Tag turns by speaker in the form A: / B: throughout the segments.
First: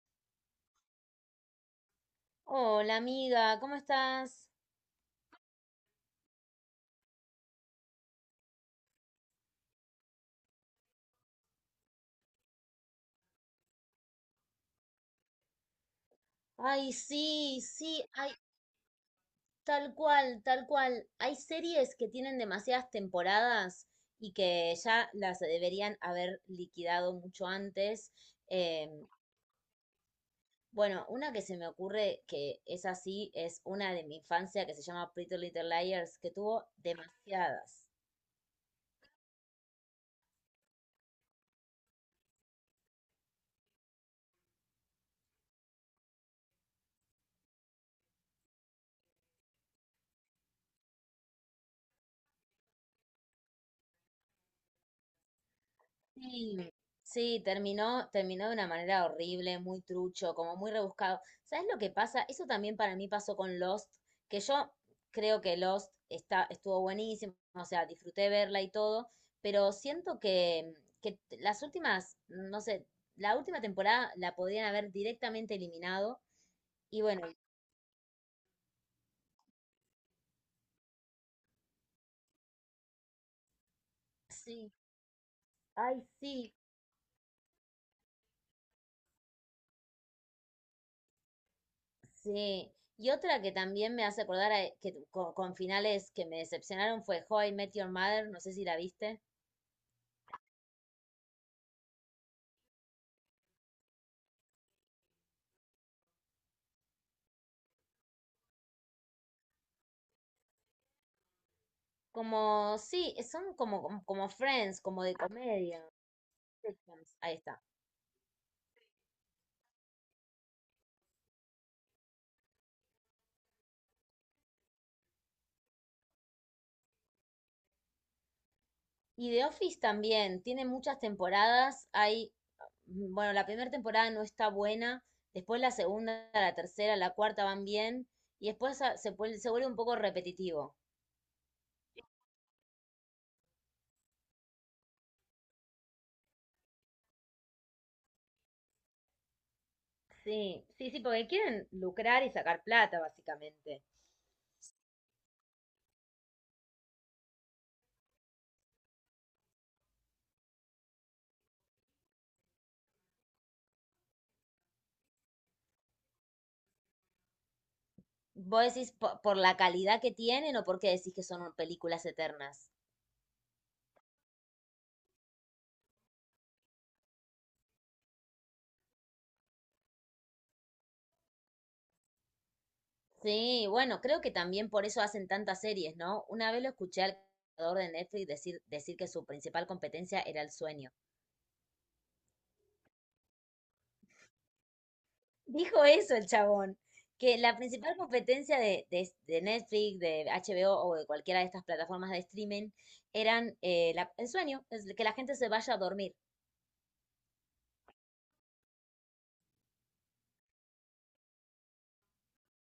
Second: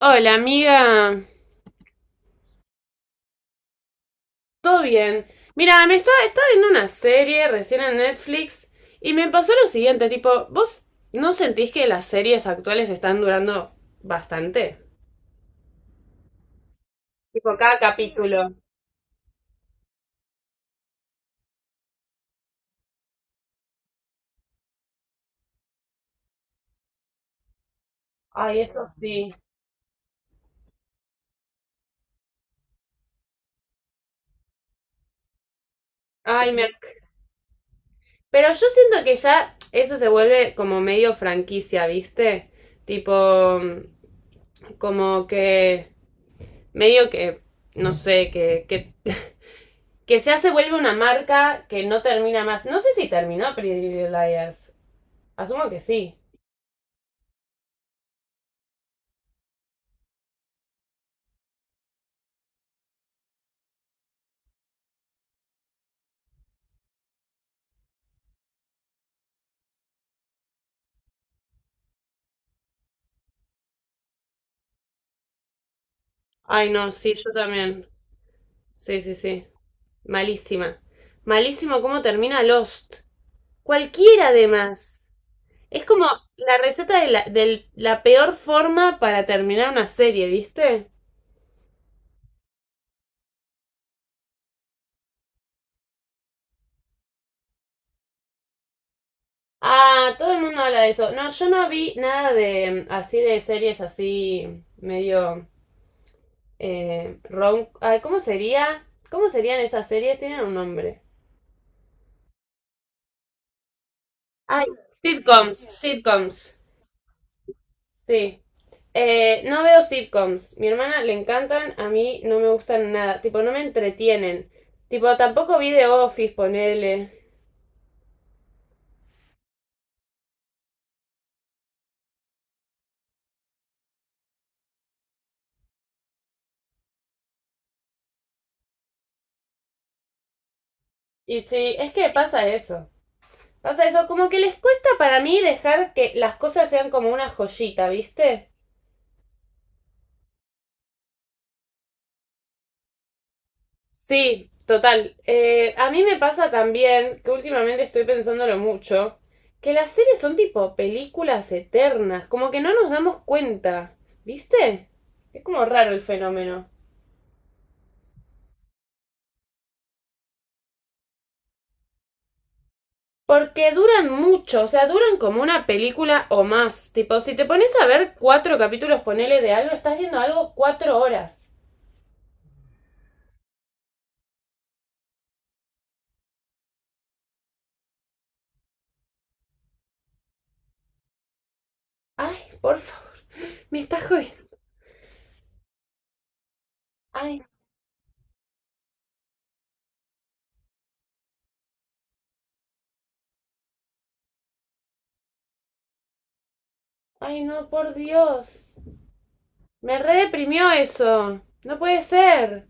A: Hola, amiga.
B: Hola amiga, ¿cómo estás?
A: ¿Todo bien? Mira, me estaba viendo una serie recién en Netflix y me pasó lo siguiente, tipo, ¿vos no sentís que las series actuales están durando bastante?
B: Ay,
A: Tipo,
B: sí,
A: cada
B: sí, ay,
A: capítulo.
B: tal cual, tal cual. Hay series que tienen demasiadas temporadas y que ya las deberían haber liquidado mucho antes.
A: Ay,
B: Eh,
A: eso sí.
B: bueno, una que se me ocurre que es así, es una de mi infancia que se llama Pretty Little Liars, que
A: Ay, me...
B: tuvo demasiadas.
A: Pero yo siento que ya eso se vuelve como medio franquicia, ¿viste? Tipo, como que medio que, no sé, que que ya se vuelve una marca que no termina más. No sé si terminó Pretty Little Liars. Asumo que sí.
B: Sí, sí, terminó, de una manera horrible, muy trucho, como muy rebuscado. ¿Sabes lo que pasa? Eso también para mí pasó con Lost, que yo creo que Lost estuvo buenísimo, o sea, disfruté verla y todo, pero siento que las últimas, no sé, la última temporada la podrían haber directamente eliminado.
A: Ay, no,
B: Y
A: sí,
B: bueno,
A: yo también. Sí, sí, sí. Malísima. Malísimo cómo termina Lost. Cualquiera
B: sí,
A: además. Es
B: ay,
A: como
B: sí,
A: la receta de la peor forma para terminar una serie, ¿viste?
B: sí. Y otra que también me hace que con finales que me decepcionaron fue How I Met Your Mother, no sé si la viste.
A: Ah, todo el mundo habla de eso. No, yo no vi nada de así de series así medio rom- ay, ¿cómo sería? ¿Cómo serían esas series? Tienen un nombre.
B: Sí, son como, como
A: Ay,
B: Friends, como de
A: sitcoms,
B: comedia.
A: sitcoms.
B: Sitcoms, ahí está.
A: Sí. No veo sitcoms. Mi hermana le encantan, a mí no me gustan nada. Tipo, no me entretienen. Tipo, tampoco vi The Office, ponele.
B: Y The Office también, tiene muchas temporadas. Bueno, la primera temporada no está buena, después la segunda, la tercera, la cuarta van bien, y después se vuelve un poco repetitivo.
A: Y sí, es que pasa eso. Pasa eso, como que les cuesta para mí dejar que las cosas sean como una joyita, ¿viste?
B: Sí, sí, sí, porque quieren lucrar y sacar plata, básicamente.
A: Sí, total. A mí me pasa también, que últimamente estoy pensándolo mucho, que las series son tipo películas eternas, como que no nos damos cuenta, ¿viste? Es como raro el fenómeno.
B: ¿Vos decís por la calidad que tienen o porque decís que son películas eternas?
A: Porque duran mucho, o sea, duran como una película o más. Tipo, si te pones a ver 4 capítulos, ponele de algo, estás viendo algo 4 horas.
B: Sí, bueno, creo que también por eso hacen tantas series, ¿no? Una vez lo escuché al creador de Netflix decir que su principal competencia era el sueño.
A: Ay, por favor, me está jodiendo.
B: Dijo eso el chabón, que
A: Ay,
B: la principal competencia de Netflix, de HBO o de cualquiera de estas plataformas de streaming eran el sueño, es que la gente se vaya a dormir.
A: ay, no, por Dios. Me redeprimió eso. No puede ser.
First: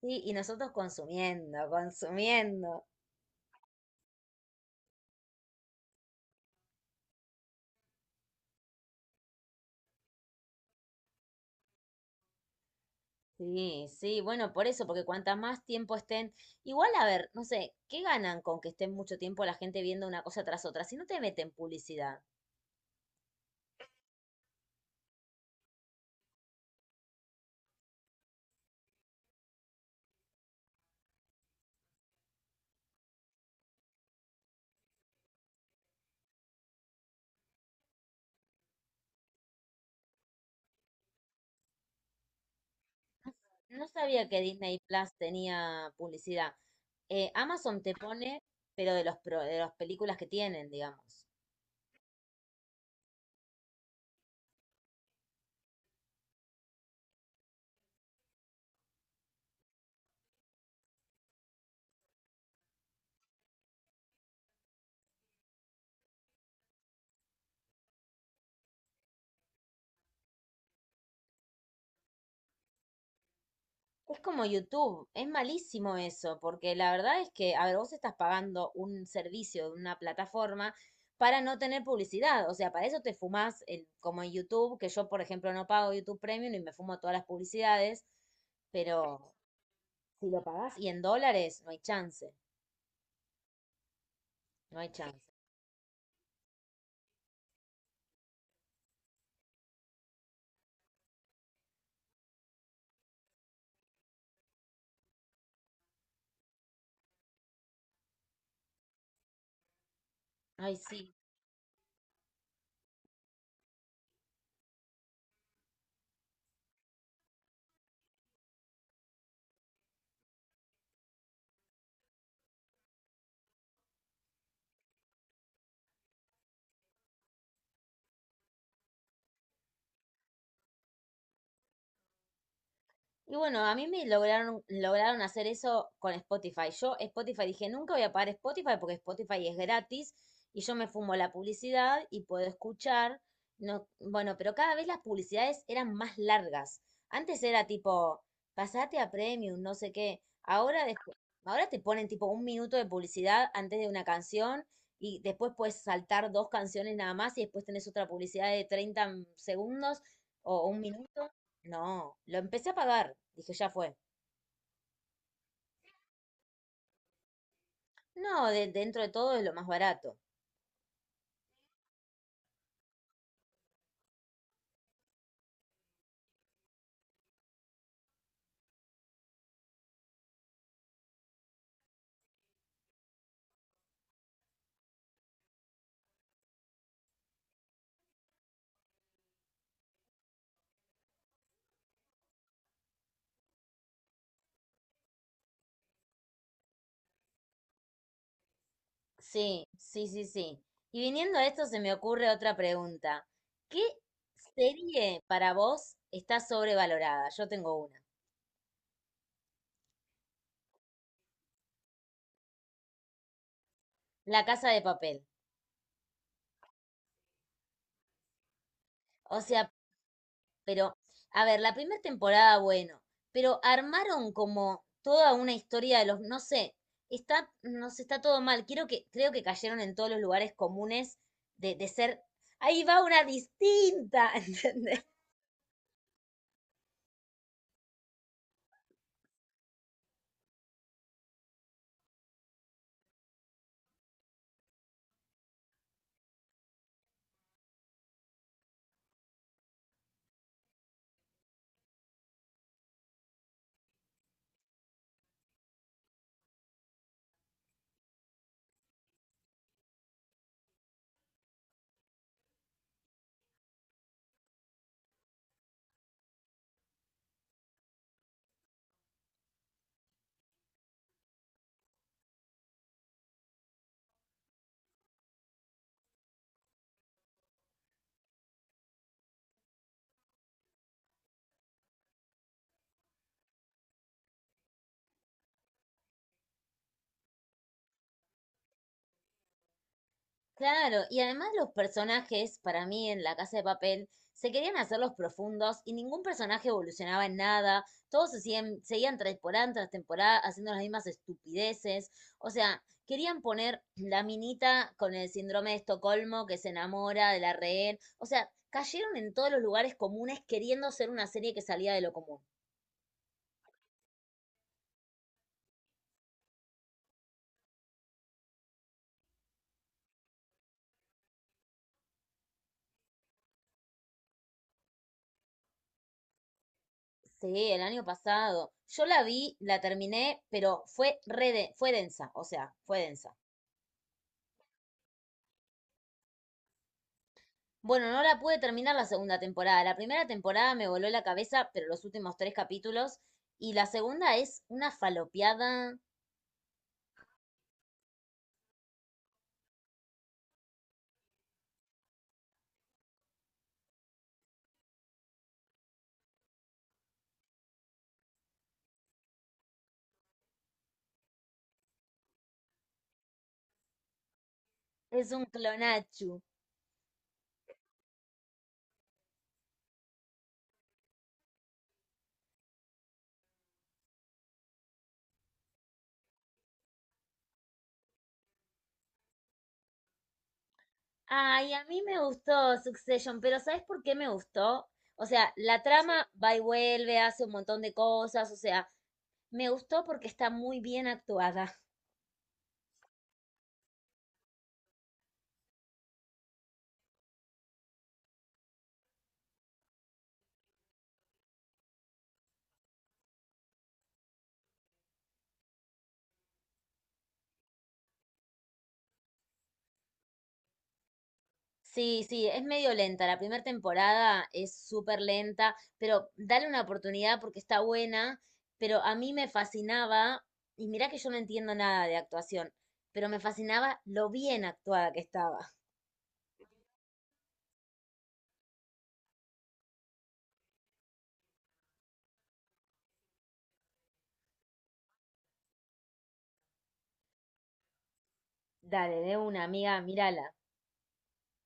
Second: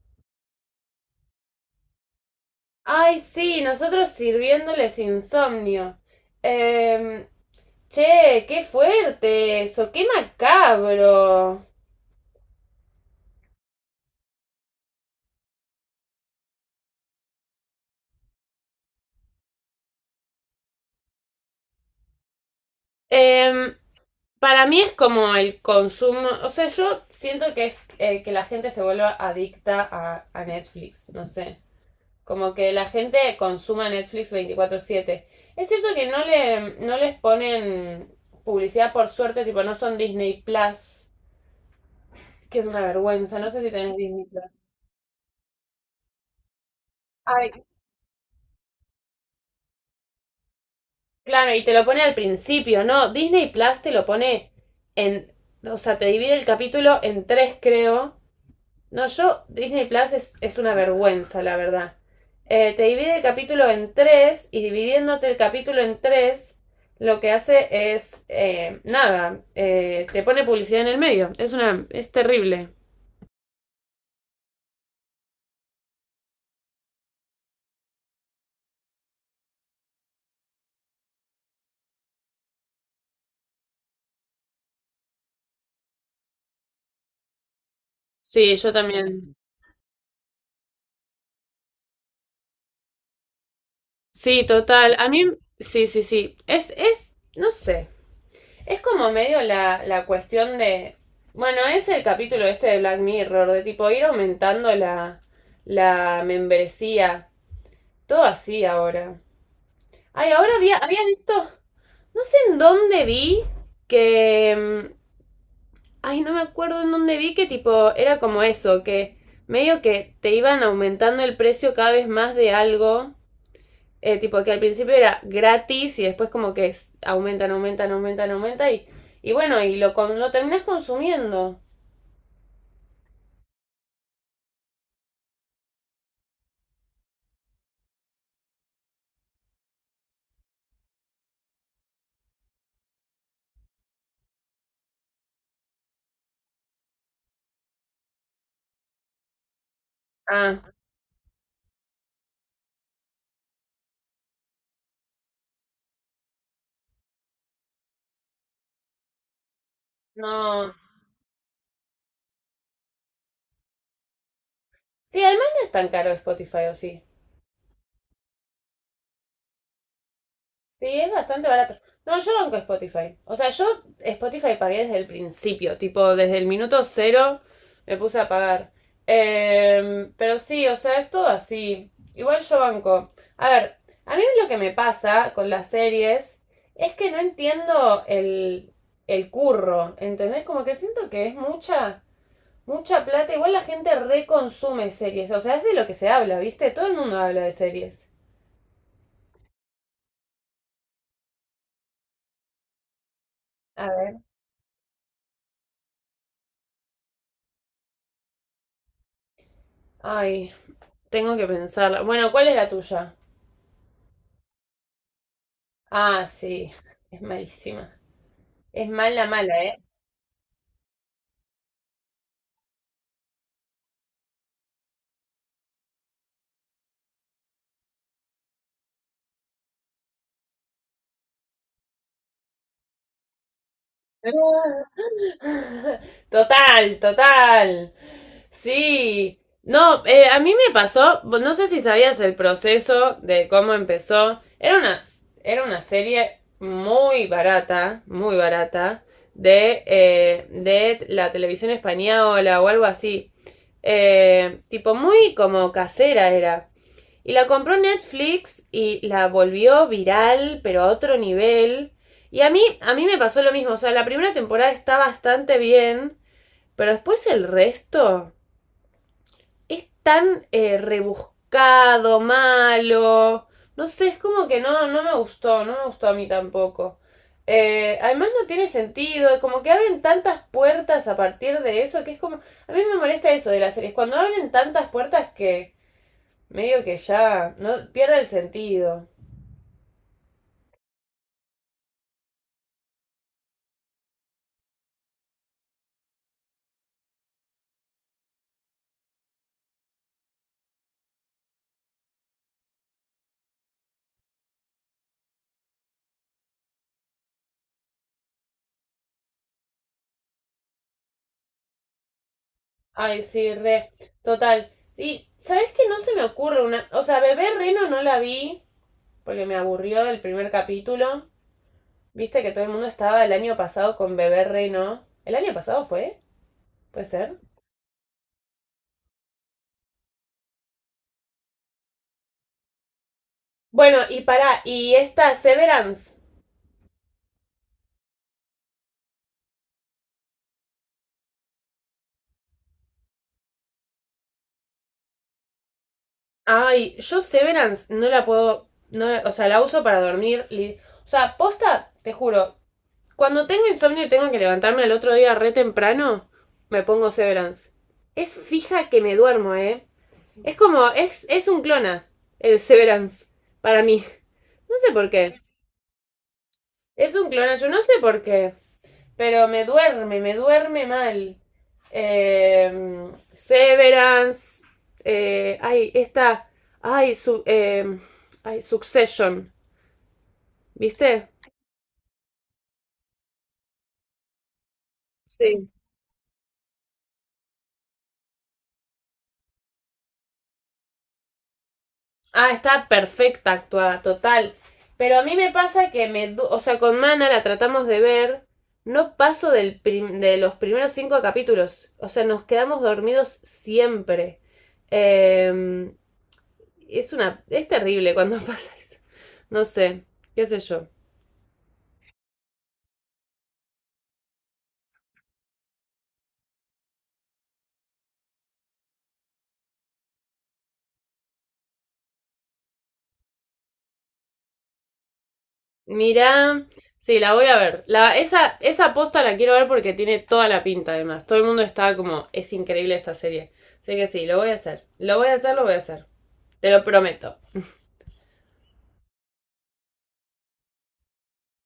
B: Sí, y nosotros consumiendo, consumiendo.
A: Ay, sí, nosotros sirviéndoles insomnio. Em, Che, qué fuerte eso, qué macabro.
B: Sí, sí, bueno, por eso, porque cuantas más tiempo estén, igual a ver, no sé, ¿qué ganan con que estén mucho tiempo la gente viendo una cosa tras otra? Si no te meten publicidad.
A: Em, para mí es como el consumo, o sea, yo siento que es que la gente se vuelva adicta a Netflix, no sé, como que la gente consuma Netflix 24/7. Es cierto que no les ponen publicidad por suerte, tipo, no son Disney Plus, que es una vergüenza, no sé si
B: No, no
A: tenés Disney
B: sabía que
A: Plus.
B: Disney Plus tenía publicidad.
A: Ay,
B: Amazon te pone, pero de las películas que tienen, digamos.
A: claro, y te lo pone al principio, ¿no? Disney Plus te lo pone en, o sea, te divide el capítulo en 3, creo. No, yo, Disney Plus es una vergüenza, la verdad. Te divide el capítulo en tres y dividiéndote el capítulo en 3, lo que hace es, nada, te pone publicidad en el medio. Es terrible.
B: Es como YouTube, es malísimo eso, porque la verdad es que, a ver, vos estás pagando un servicio de una plataforma para no tener publicidad, o sea, para eso te fumás, el, como en YouTube, que yo, por ejemplo, no pago YouTube Premium y me fumo todas las publicidades,
A: Sí, yo
B: pero
A: también.
B: si lo pagás y en dólares, no hay chance,
A: Sí,
B: no hay
A: total. A
B: chance.
A: mí, sí, sí, sí. Es, no sé. Es como medio la, la cuestión de. Bueno, es el capítulo este de Black Mirror, de tipo ir aumentando la, la membresía. Todo así ahora. Ay, ahora
B: Ay,
A: había
B: sí.
A: visto. No sé en dónde vi que. Ay, no me acuerdo en dónde vi que tipo. Era como eso, que medio que te iban aumentando el precio cada vez más de algo. Tipo que al principio era gratis y después como que es- aumentan, aumentan, aumentan, aumentan y bueno, lo terminás consumiendo.
B: Y bueno, a mí me lograron, lograron hacer eso con Spotify. Yo Spotify dije, nunca voy a pagar Spotify porque Spotify es gratis y yo me fumo la publicidad y puedo escuchar. No, bueno, pero cada vez las publicidades eran más largas. Antes era tipo, pasate a Premium, no sé qué.
A: Ah,
B: Ahora, ahora te ponen tipo un minuto de publicidad antes de una canción y después puedes saltar dos canciones nada más y después tenés otra publicidad de 30 segundos o
A: no.
B: un minuto. No, lo empecé a pagar. Dije, ya fue.
A: Sí, además no es tan caro Spotify, ¿o sí?
B: No, dentro de todo es lo más barato.
A: Sí, es bastante barato. No, yo banco Spotify. O sea, yo Spotify pagué desde el principio, tipo, desde el minuto cero me puse a pagar. Pero sí, o sea, es todo así. Igual yo banco. A ver, a mí lo que me pasa con las series es que no entiendo el curro, ¿entendés? Como que siento que es mucha, mucha plata. Igual la gente reconsume series, o sea, es de lo que se habla, ¿viste? Todo el mundo habla de series.
B: Sí, sí, sí, sí. Y viniendo a esto se me ocurre otra pregunta. ¿Qué
A: A ver.
B: serie para vos está sobrevalorada? Yo tengo una.
A: Ay, tengo que pensarla. Bueno, ¿cuál es la tuya?
B: La Casa de Papel.
A: Ah, sí. Es malísima. Es mala,
B: O
A: mala,
B: sea,
A: ¿eh?
B: pero, a ver, la primera temporada, bueno, pero armaron como toda una historia de los, no sé, está, no sé, está todo mal. Quiero que, creo que cayeron en todos los lugares comunes de ser, ahí va una distinta, ¿entendés?
A: Total, total. Sí. No, a mí me pasó, no sé si sabías el proceso de cómo empezó. Era una serie muy barata, de la televisión española o algo así. Tipo, muy como casera era. Y la compró Netflix y la volvió viral, pero a otro nivel. Y a mí me pasó lo mismo. O sea, la primera temporada está bastante bien, pero después el resto es tan rebuscado, malo. No sé, es como que no, no me gustó, no me gustó a mí tampoco. Además no tiene sentido, como que abren tantas puertas a partir de eso, que es como... A mí me molesta eso de las series, cuando abren tantas puertas que medio que ya, no pierde el sentido.
B: Claro, y además los personajes, para mí en La Casa de Papel, se querían hacer los profundos y ningún personaje evolucionaba en nada, todos seguían temporada tras temporada haciendo las mismas estupideces, o sea, querían poner la minita con el síndrome de Estocolmo que se enamora de la rehén, o sea, cayeron en todos los lugares comunes queriendo ser una serie que salía de lo común.
A: Ay, sí, re. Total. Y, ¿sabes qué? No se me ocurre una. O sea, Bebé Reno no la vi porque me aburrió el primer capítulo. Viste que todo el mundo estaba el año pasado con Bebé Reno. ¿El año pasado fue? ¿Puede ser?
B: Sí, el año pasado. Yo la vi, la terminé, pero fue densa, o sea, fue densa.
A: Bueno, y para, y esta Severance.
B: Bueno, no la pude terminar la segunda temporada. La primera temporada me voló la cabeza, pero los últimos tres capítulos. Y la segunda es una falopeada,
A: Ay, yo Severance no la puedo. No, o sea, la uso para dormir. O sea, posta, te juro, cuando tengo insomnio y tengo que levantarme al otro día re temprano, me pongo Severance. Es fija que me duermo, ¿eh? Es como, es un clona, el Severance, para mí. No sé por
B: es
A: qué.
B: un clonachu.
A: Es un clona, yo no sé por qué. Pero me duerme mal. Severance. Esta. Ay, su, eh, Ay, Succession. ¿Viste?
B: Ay, a mí me gustó Succession, pero ¿sabes por qué me gustó? O sea,
A: Sí.
B: la trama va y vuelve, hace un montón de cosas, o sea, me gustó porque está muy bien actuada.
A: Ah, está perfecta actuada, total. Pero a mí me pasa que me... O sea, con Mana la tratamos de ver. No paso del prim- De los primeros 5 capítulos. O sea, nos quedamos dormidos siempre. Eh, es una... Es terrible cuando pasa eso. No sé, qué sé yo.
B: Sí, sí, es medio lenta. La primera temporada es súper lenta, pero dale una oportunidad porque está buena. Pero a mí me fascinaba, y mirá que yo no entiendo nada de actuación, pero me fascinaba lo bien actuada que estaba.
A: Mirá... Sí, la voy a ver. Esa posta la quiero ver porque tiene toda la pinta, además. Todo el mundo está como, es increíble esta serie. Así que sí, lo voy a hacer. Lo voy a hacer, lo voy a hacer. Te lo prometo.
B: Dale, de una, amiga, mírala.